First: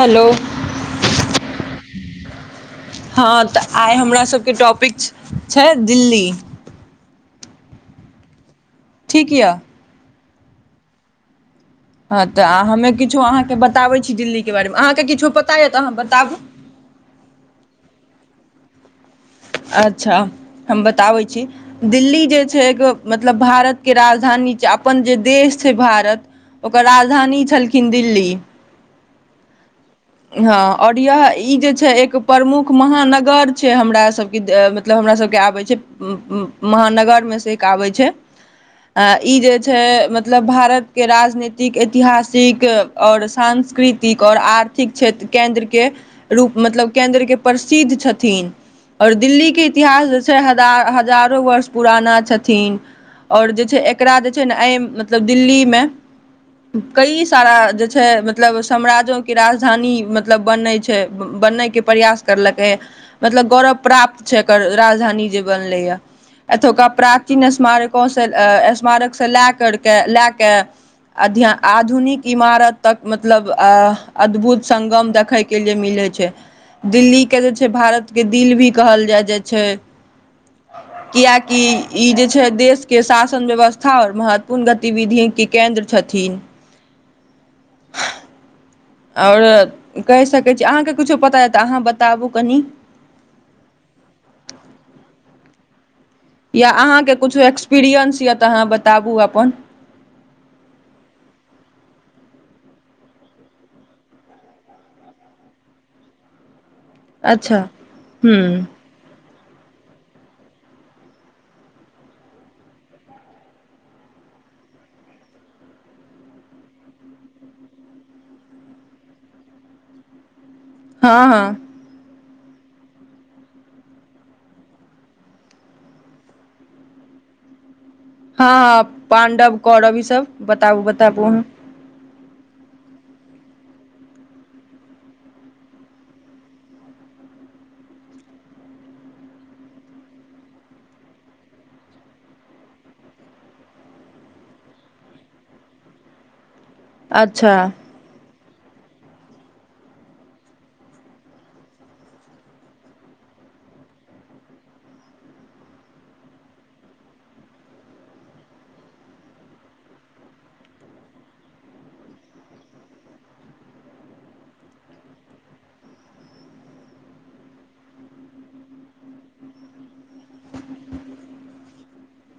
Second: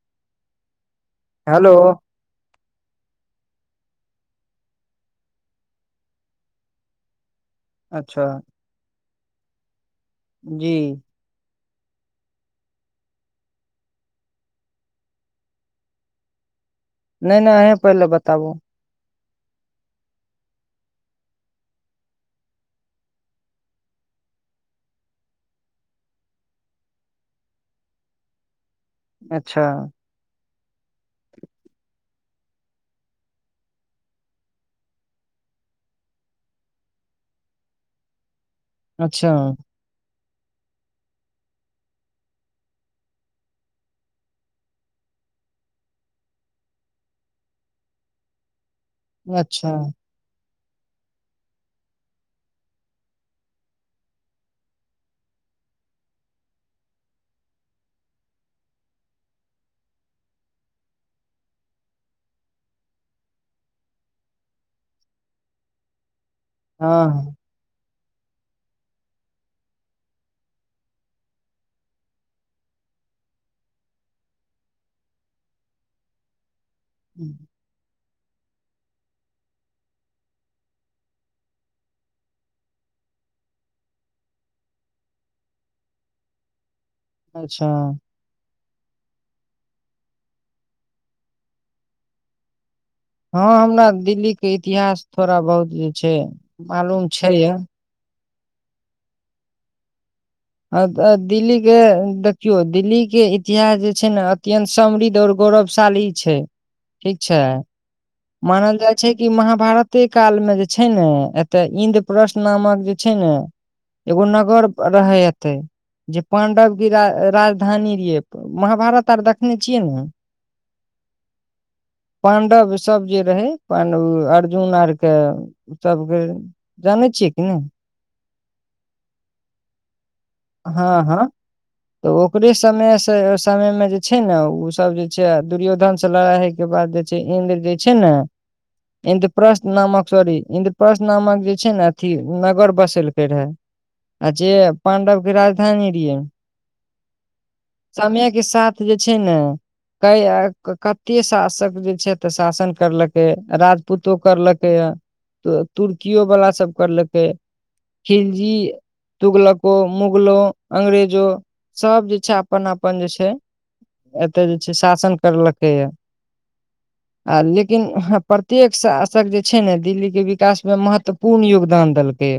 Hello hello हँ तऽ आइ हमरा सबके टॉपिक छै दिल्ली अच्छा ठीक य जी हँ तऽ हमे किछो अहाँकेँ बताबै छी दिल्लीके बारेमे अहाँकेँ किछो पता यए तऽ अहाँ बताबू नइ नइ अही पहिले बताबू अच्छा हम बताबै छी दिल्ली जे छै एगो मतलब भारतके राजधानी छै अपन जे देश छै भारत ओकर राजधानी छलखिन दिल्ली अच्छा हँ आओर इह ई जे छै एक प्रमुख महानगर छै हमरा सभके मतलब हमरा सभके आबैत छै महानगरमे से एक आबै छै आ अच्छा ई जे छै मतब मतलब भारतके राजनीतिक ऐतिहासिक आओर सांस्कृतिक आओर आर्थ क्षेत्र केन्द्र के रूप मतलब केन्द्र के प्रसिद्ध छथिन औ दिल्ली के अच्छा इतिहास जे छै क राजधानी मतलब बनै छै बनय के प्रयास करलकै मतलब गौरव प्राप्त छै एकर राजधानी जे बनलैए एतोका हँ प्राचीन स्मारक गाँवसँ स्मारकसँ लए कर क लए कऽ अध्य आधुनिक इमारत तक मतलब अद्भुत संगगम देखै के लिए मिलै छै दिल्ली के जे छै भारत के दिल भी कहल जाय जाइ छै किएकि ई जे छै देश के शासन व्यवस्था आओर महत्वपूर्ण गतिविधि के केन्द्र छथिन अच्छा आओर कहि सकैत छी अहाँकेँ किछो पता यए तऽ अहाँ बताबू कनि हँ हमरा दिल्ली के इतिहास थोड़ा बहुत जे छै या मालूम अहाँके छै कुछो य एक्सपीरियंस या तऽहाँ बताबु अपन अ दिल्लीे देखियौ दिल्लीे इतिहास जे छै ने अत्यन्त समृद्ध आऔर गौरवशाली छै ठीक छै अच्छा ह्म मानल जाइ छै कि महाभारते कालमे जे छै ने एतय इन्द्रपश नामक जे छै ने एगो नगर रहै एते जे पाण्डव की राजधानी रहिय महाभारत आर देखने छियै ने हँ हँ पण्डव सब जे रहै अपन ओ अर्जुन आरके सभके जानै छियै कि ने हँ हँ पाण्डव करव ईसभ बताबू हँ हँ बताबू तऽ ओकरे समय से समय में जे छै ने ओ सब जे छै दुर्योधन से लड़ाइ हय के बाद जे छै इद्र जे छै ने इद्रप्रस्थ नामक सॉरी इन्द्रप्रस्थ नामक जे छै ने अथी नगर बसेलकै रहे आ जे पां्डव राजधानी रए अच्छा के साथ जे छै ने क कते शासक जे छै त शासन करलकै राजपूतो करलकै य त तुर्कियो वाला सब करलकै खिलजी तुगलको मुगलो अंग्रेजो सब जे छै अपन अपन जे छै एतय जे छै शासन करलकैए आ लेकिन प्रत्येक शासक जे छै ने दिल्लीके विकासमे महत्वपूर्ण योगदान देलकै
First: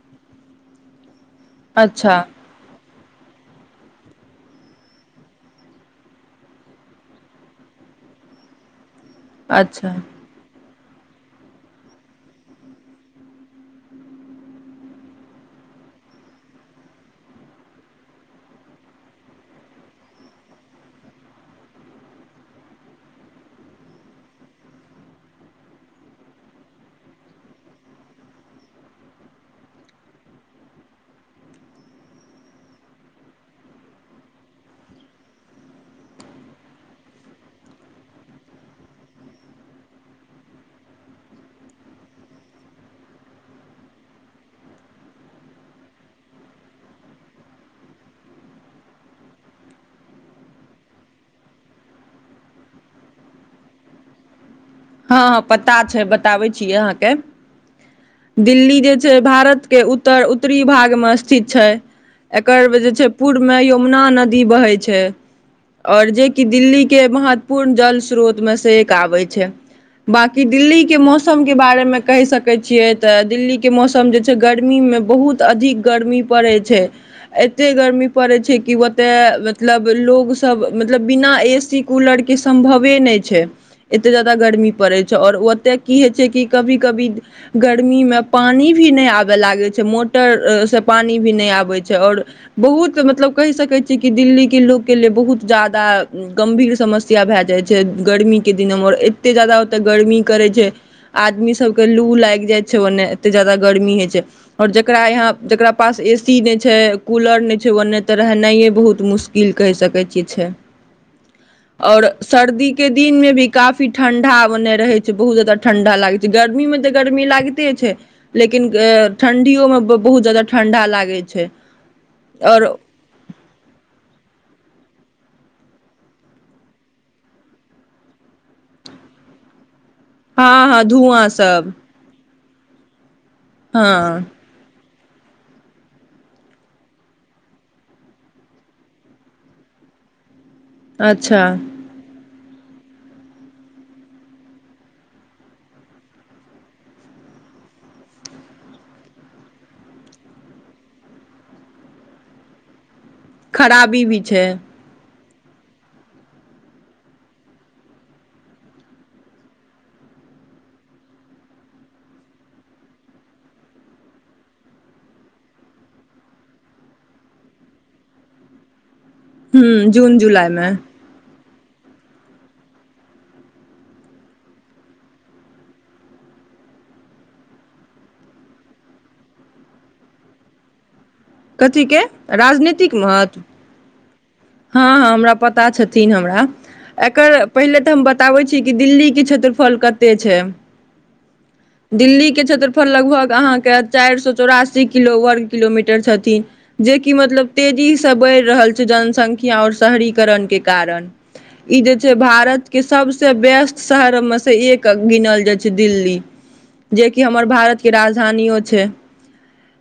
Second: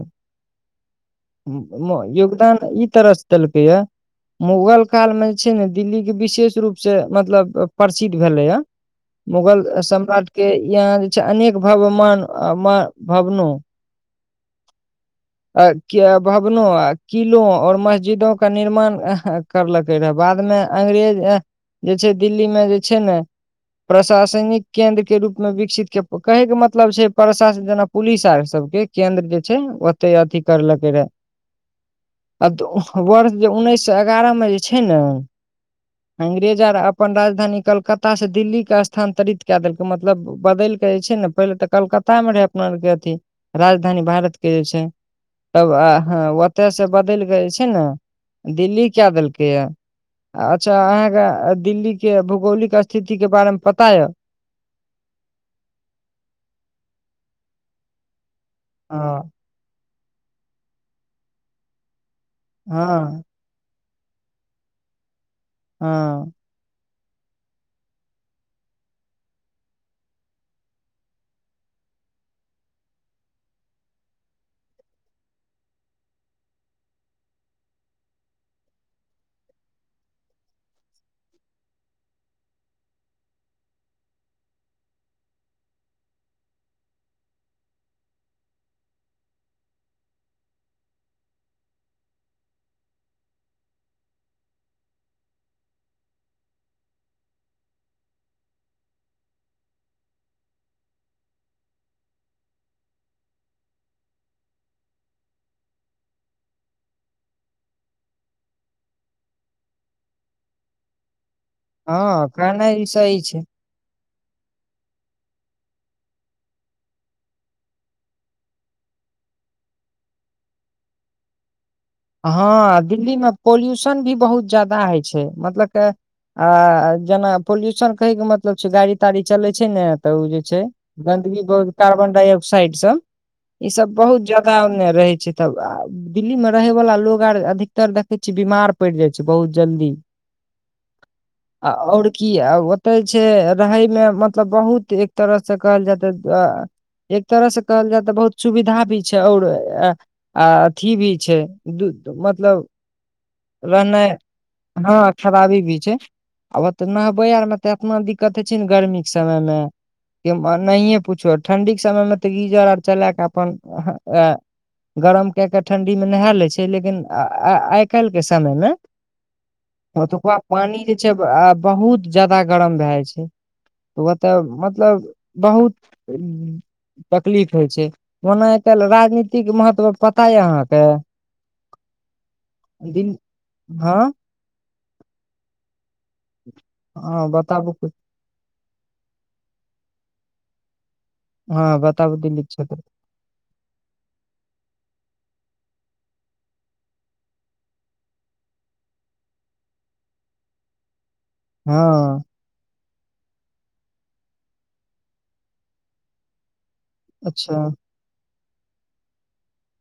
ह अच्छा योग ई तरहस देलकै य मुगल काल मे जे छै ने दिल्ली के विशेष रूप से मतलब प्रसिद्ध भेले या मुगल अच्छा सम्राट के यहाँ जे छै अनेक भवमान भवनो भवनो आ किलो आऔर मस्जिदों का निर्माण करलकै रहए बादमे अंग्रेज जे छै दिल्लीमे जे छै ने प्रशासनिक केन्द्र के रूपमे विकसित के कहैके मतलब छै प्रशासन जेना पुलिस आर सबके केन्द्र जे छै े अथी करलकै रहे आ वर्ष जे उन्नैस सए एगारह मे जे छै ने अंग्रेज आर अपन राजधानी कलकत्तास से दिल्ली के स्थानंतरित क देलकै मतलब बदलि कऽ जे छै ने पहिले तऽ कलकत्ता मे रहे अपना आरके अथी राजधानी भारत के जे छै तब आ हँ ओतयसँ बदलि कऽ जे छै ने दिल्ली कए देलकैए अच्छा अहाँके दिल्लीके भूगोलिक स्थितिके बारेमे पता यए हँ हँ पता छै बताबै छियै अहाँके दिल्ली जे छै हँ भारत के उत्तर उत्तरी भागमे स्थित छै एकर जे छै हँ पूर् में यो यमना नदी बहै छै आओर जे हँ कि दिल्ली के महत्वपूर्ण जल स्रोत मे से एक आबै छै। बाकी दिल्लीके मौसमके बारेमे कहि सकैत छियै त दिल्लीके मौसम जे छै गर्मीमे बहुत अधिक गर्मी पड़ैत छै एतेक गर्मी पड़ैत छै कि ओतय मतलब लोकसब मतलब बिना ए सी कुलरके सम्भवे नहि छै। एतेक जे जादा गर्मी पड़ै छै आओर ओतय की होइ छै कि कभी कभी गर्मीमे पानि भी नहि आबय लागै छै मोटर से पानी भी नहि आबै छै आओर बहुत मतलब कहि सकै छियै कि दिल्लीे लोकोके लिए बहुत जादा गमभीर समस्या भए जाइ छै गर्मीके के दिनमे आओर एतेक जादा ओतय गर्मी करै छै, आदमी सबके लू लागि जाइ छै ओनय, एतेक जादा गर्मी होइ छै और जकरा यहां जकरा पास ए सी नहि छै कुलर नहि छै ओनय त रहनाइए बहुत मुश्किल कहि सकै छियै छै। और हँ सरदी कहनाइ ई के सही दिनमे छै भी का ठंढा ओनय रहै छै बहुत ज्यादा ठंढा लागै छै, गर्मीमे त गर्मी लागिते छै, लेकिन ठंढ़ियो मे बहुत ज्यादा ठंढा लागैत छै। और हां, दिल्ली मे पोल्यूशन भी बहुत जादा होइ छै मतलब के आ जेना पोल्यूशन कहैके मतलब छै गाड़ी ताड़ी चलै छै ने त ओ जे छै हँ हँ धुआँ गन्दगी सब बहुत कार्बनडाईऑक्साइड साइड सं इ सब बहुत हँ जगह रहै छै तब, आ दिल्ली मे रहै वला लोग और अधिकतर देखै छियै बीमार पड़ि जाइ छै, बहुत जल्दी। अच्छा आ और की औ ओतै छै रहे मे मतलब बहुत एक तरह से कहल जाय ते एक तरह से कहल जाय ते बहुत सुविधा भी छै और अथि भी छै, दू त मतलब खराबी रहनाइ भी छै। हँ खराबी भी छै, आब ओतना भयानक गरमी मे ते एतना दिक्कत होइ छै ने गर्मी के समय मे, कि नहिये पुछु ठंडी के समय में ते गीजर और चला के अपन गरम क के ठंडी मी मे नहा लै छै लेकिन आइ आइ काल्हि के समय मे ह जून ओतुका जुलाई मे पानि जे छै ने आब बहुत जादा गरम भए जाइ छै। ओत मतलब बहुत तकलीफ होइ छै। ओना ओतुका राजनीतिक महत्व पता अइ अहांके। हां कथिके, राजनीतिक महत्व, हँ हां हां हमरा पता छथिन हमरा एं, हँ एकर बताबू पहिने त हम बताब छी कि दिल्ली के क्षेत्रफल कते छै। हँ बताबू दिल्ली के क्षेत्र क्षेत्रफल लगभग अहांके चारि सौ चौरासी किलो वर्ग किलोमीटर छथि कि, जेकि मतलब तेजीसं बढ़ि रहल छै जनसंख्या और शहरीकरण के कारण इ जे छै हँ भारत के सबसे व्यस्त शहरमे सं एक गिनल जाइ छै दिल्ली। जेकि हमर अच्छा भारत के राजधानियो छै,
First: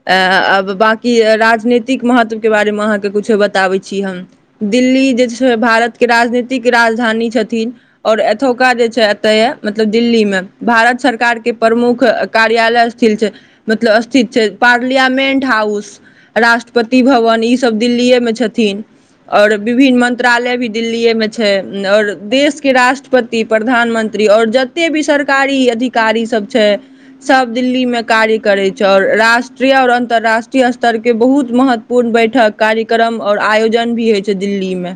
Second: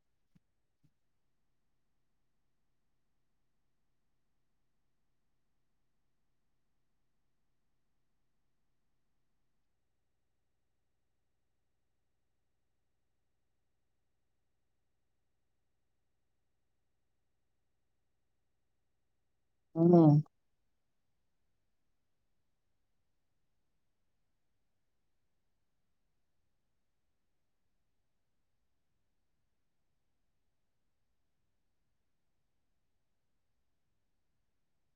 अं आब बाकी कि राजनीतिक महत्वके बारेमे अहांके कुछो बताबै छी हम। दिल्ली जे छै भारतके राजनीतिक राजधानी छथिन और एतुका जे छै एतय मतलब दिल्लीमे भारत सरकारके प्रमुख कार्यालय स्थल छै, मतलब स्थित छै, पार्लियामेन्ट हाउस राष्ट्रपति भवन ईसब दिल्लिएमे छथिन। और विभिन्न हुं मंत्रालय भी दिल्लीएमे छै और देशके राष्ट्रपति, प्रधानमंत्री और जते भी सरकारी अधिकारी सब छै सब दिल्लीमे कार्य करै छै और राष्ट्रीय और अंतरराष्ट्रीय स्तर के बहुत महत्वपूर्ण बैठक कार्यक्रम और आयोजन भी होइ छै दिल्ली मे।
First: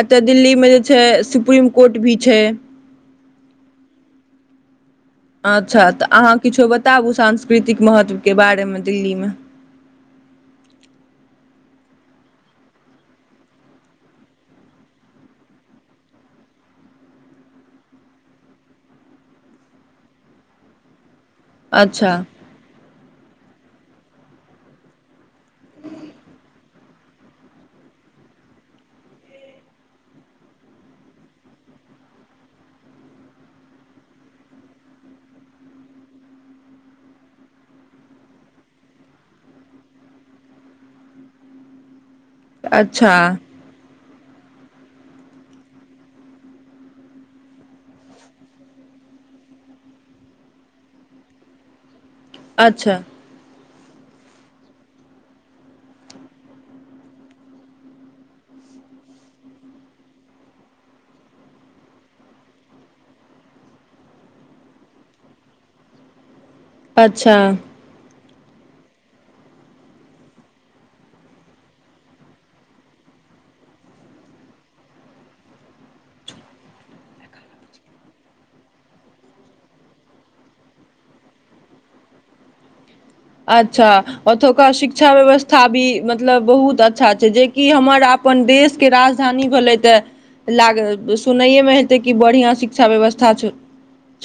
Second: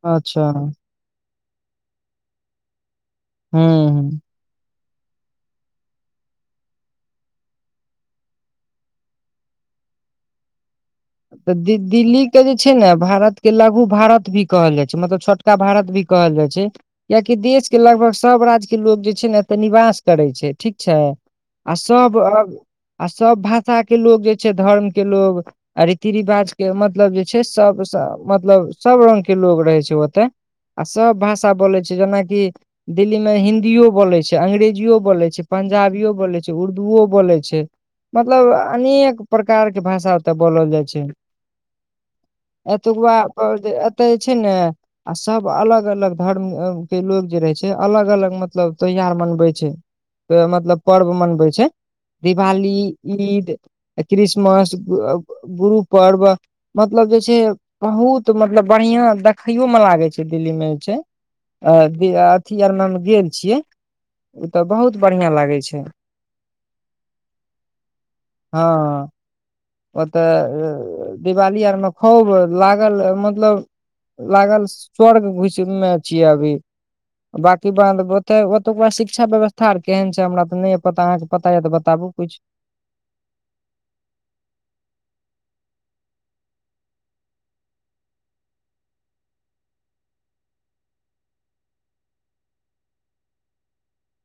एतऽ अच्छा दिल्लीमे जे छै सु सुप्रीम कोर्ट भी छै। हँ। अच्छा तऽ अहाँ किछो बताबू सांस्कृतिक महत्वके बारेमे दिल्लीमे। तऽ द दी दिल्ली के जे छै ने भारत के लघु भारत भी कहल जाय छै मतलब छोटका भारत भी कहल जाइ छै कियकि देश के लगभग सब राज्य के लोग जे छै ने एते निवास करे छै ठीक छै। आ अच्छा सब अ आ सब भा षा के लोग जे छै धर्म के लोग। आ रीति रिवाजके मतलब जे छै सभ स मतलब सभ रङ्गके लोक रहै छै ओतय आ सभ भाषा बोलै छै जेनाकि दिल्लीमे हिदिओ बोलै छै अंग्रेजिओ बोलै छै पंजाबिओ बोलै छै उर्दूओ बोलै छै मतलब अनेक प्रकारके भाषा। तऽ बोलल जाइ छै। एत। अच्छा [unintelligible] एतऽ जे छै ने आ सब अलग-अलग धर्म के लोग जे रहै छै अलग-अलग मतलब त्यौहार मनबै छै मतलब पर्व मनबै छै। दिवाली अच्छा ईद। क्रिसमस बु अ गुरु पर्व मतलब जे छै बहुत मतलब बढ़िआँ देखैओमे लागै छै दिल्लीमे जे छै आ अथी आरमे हम गेल छियै ओ तऽ बहुत बढ़िआँ लागै छै। अच्छा। हँ। ओतय दिवाली आरमे खूब लागल मतलब लागल स्वर्ग घुसमे छियै अभी बाँकी बात ओतय ओतुका शिक्षा व्यवस्था आर केहन छै हमरा तऽ नहि य पता अहाँके पता यए तऽ बताबू किछ। अच्छा ओतुक्का शिक्षा व्यवस्था भी मतलब बहुत अच्छा छै जेकि हमर अपन देशके राजधानी भेलै तऽ लाग सुनैएमे हेतै कि बढ़िआँ शिक्षा व्यवस्था छै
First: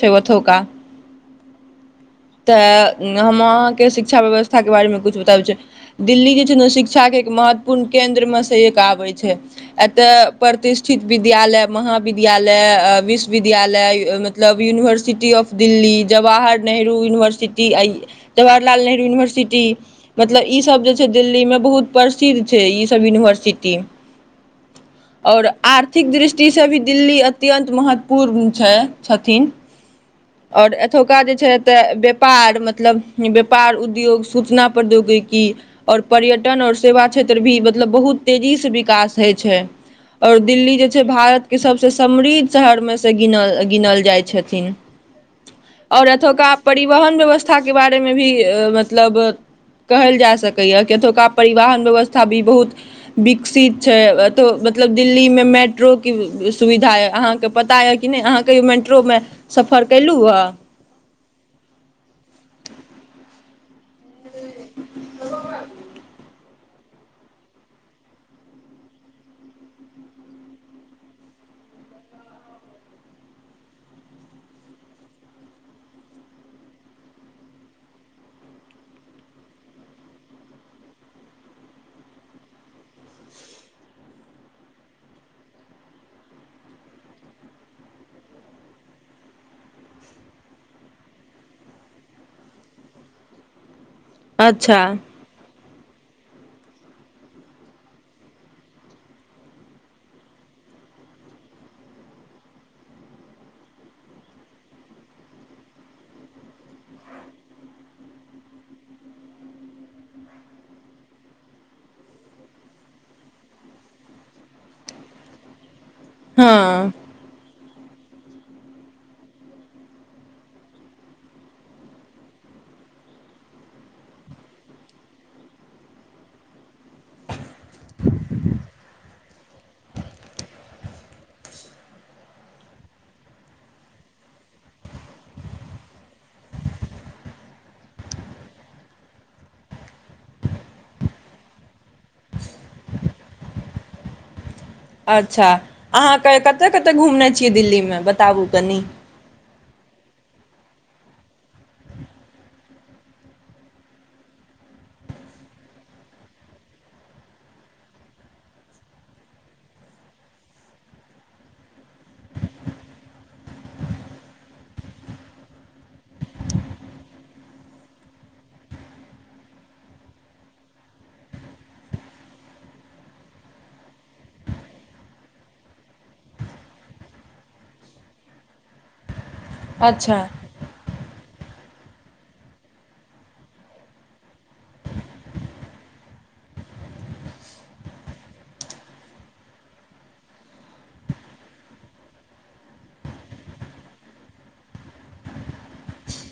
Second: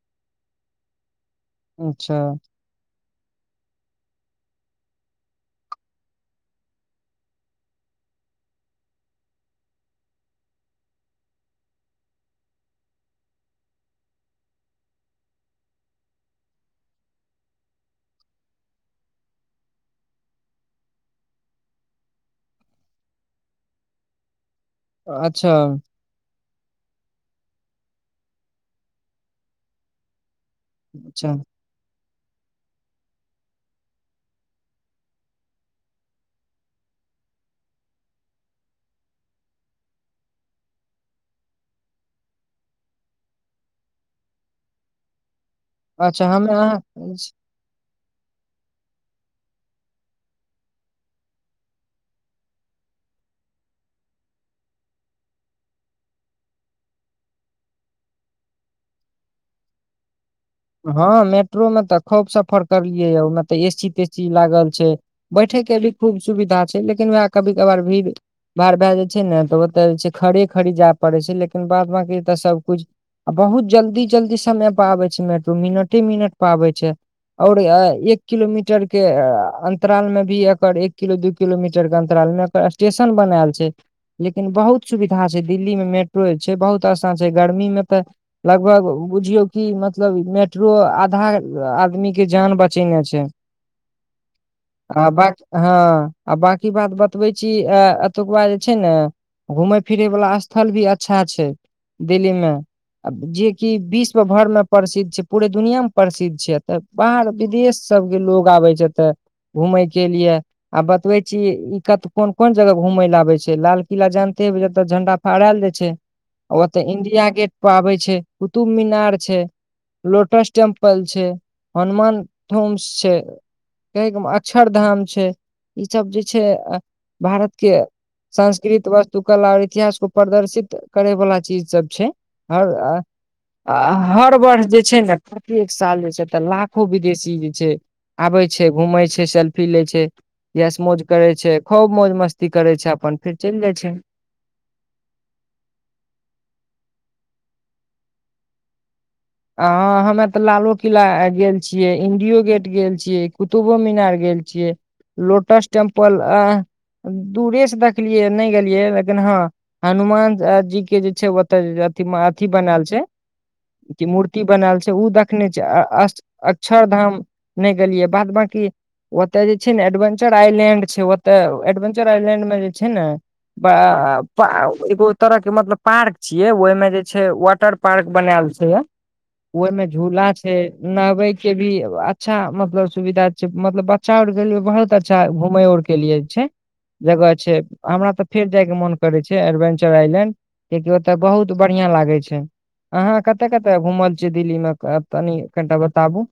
छै ओथौका। अच्छा तऽ हम अहाँके शिक्षा व्यवस्था शिक्षा के बारे मे कुछ बताबै छै दिल्ली जे छै ने शिक्षा के एक महत्वपूर्ण केंन्द्र में से एक आबे छै एतय प्रतिष्ठित विद्यालय महाविद्यालय विश्वविद्यालय मतलब यूनिवर्सिटी ऑफ दिल्ली जवाहर नेहरू। रु यूनिवर्सिटी आ जवाहरलाल नेहरू यूनिवर्सिटी मतलब ई सब जे छै दिल्लीमे बहुत प्रसिद्ध छै ई सब यूनिवर्सिटी। और अच्छा आर्थिक दृष् टी से भी दिल्ली अत्यन्ंत महत्वपूर्ण छै छथिन। आओर एथौका अच्छा जे छैथ। व्यापार मतलब व्यापार उद्योग सूचना प्रौद्योगिकी और पर्यटन आओर सेवा क्षेत्र भी मतलब बहुत तेजीसँ विकास होइ छै और दिल्ली जे छै भारतके सभसँ समृद्ध शहरमे सँ गिनल गिनल जाइ छथिन। और अच्छा एथौका। हमे परिवहन अहाँ व्यवस्था के बार बारे मे भी मतलब कहल जा सकै या कि एथौका परिवाहन व्यवस्था भी बहुत विकसित छैय एतहो मतलब दिल्ली मे मेट्रो के सुविधा य अहाँके पता य क नहि अहाँ कहियो मेट्रो मे सफर केलहु ह। हँ मेट्रो में तऽ खूब सफर करलियै ह ओहिमे तऽ एसी तेसी। सी लागल छै बैठे के भी खूब सुविधा। लेकिन वएह कभी कभार भीड़ भाड़ भए जाय छैय ने तऽ ओतय जे छैय खड़े खड़ी जाय पड़े छैय लेकिन बाद ब की सब कुछ आ बहुत जल्दी जल्दी समय पर आबे छैय मेट् ो मिनटे मिनट पाबे छैय और एक किलोमीटर के अंतराल में भी एकर एक किलो दू किलोमीटर के अंतराल में एकर स्टेशन बनायल छैय लेकिन बहुत सुविधा छैय दिल्ली में मेट्रो जे छै बहुत आसा छैय गर्मी में त लगभग बुझियो की मतलब। मेट्रो आधा आदमी के जान बचेने छैय। अच्छा। हँ आ बाकी बात बतबे छी अ एतुकबा जे छैय ने घूमेय फिरे वाला स्थल भी अच्छा छैय दिल्ली में जेकि विश्व भर में प्रसिद्ध। छै पूरे दुनिया मे प्रसिद्ध छैय एत बाहर विदेश सब के लोग आबे छैय एते घूमेय के लिए आ बतबे छीय ई कत क कोन कोन जगह घूमेय ले आबे छैय लाल किला जानते हेबै जतऽ झंडा फहराएल जाय छैय। ओतय हँ इंडिया गेट पर आबै छैय कुतुब मीनार छैय लोटस टेम्पल छैय हनुमान ोम्स छैय कहैके अक्षर धाम छैय ई सब जे छैय। भारत के संस्कृत व तू कला और इतिहास को प्रदर्शित करै वला चीज सब छैय ह हर वर् जे छैय ने कात एक साल जे छैय तऽ लाखो विदेशी जे छैय आबे छै घूमेै छैय सेल्फी ले छैय यस मौज करै छैय खूब मौज मस्ती करै छैय अपन फेर चलि जाइ छैय। अच्छा अहाँकेँ कतय कतय घुमने छियै दिल्लीमे बताबू कनि। हँ हमे तऽ लालू किला गेल छियै इं्डियो गेट गेल छियै कुतुब मीनार गेल छियै लोटस टेम्पल आ दूरेसँ देखलियै नहि गेलियै लेकिन हँ हनुमान जीके जे छैय ओतय अथि अथिी बनायल छैय क मूर्ति बनायल छैय उ देखने छय अक्षर धाम ने गेलिये बाद बाकी ओते जे छैय ने एडवेंचर आईलैंड छैय ओते एडवेंचर आईलैंड में जे छैय ने एगो तरह के मतलब पार्क छीये ओहि में जे छैय वाटर पार्क बनायल छैय य ओहिमें अच्छा झूला छैय नहबै के भी अच्छा मतलब सुविधा छैय मतलब बच्चा अउर र के लिए बहुत अच्छा घूमे अउर र के लिए छैय जगह छैय हमरा तऽ फेर जाय के मन करे छैय एडवेंचर आईलैंड कैकि ओते बहुत बढ़िया लागे छैय अहा कते कते क घुमल छियै दिल्ली मे तनि कनिटा बताबु।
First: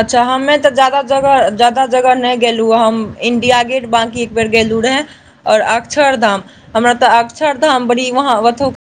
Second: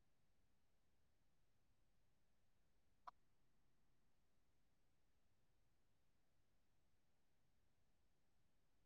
अच्छा हमे तऽ जाद जगह ज्यादा जगह नहि गेलहुँ हम इं्डिया गेट बाँकी एक बेेर गेलहुँ रहए आओर अक्षरधाम हमरा तऽ अक्षरधाम बड़ी वहाँ ओतहु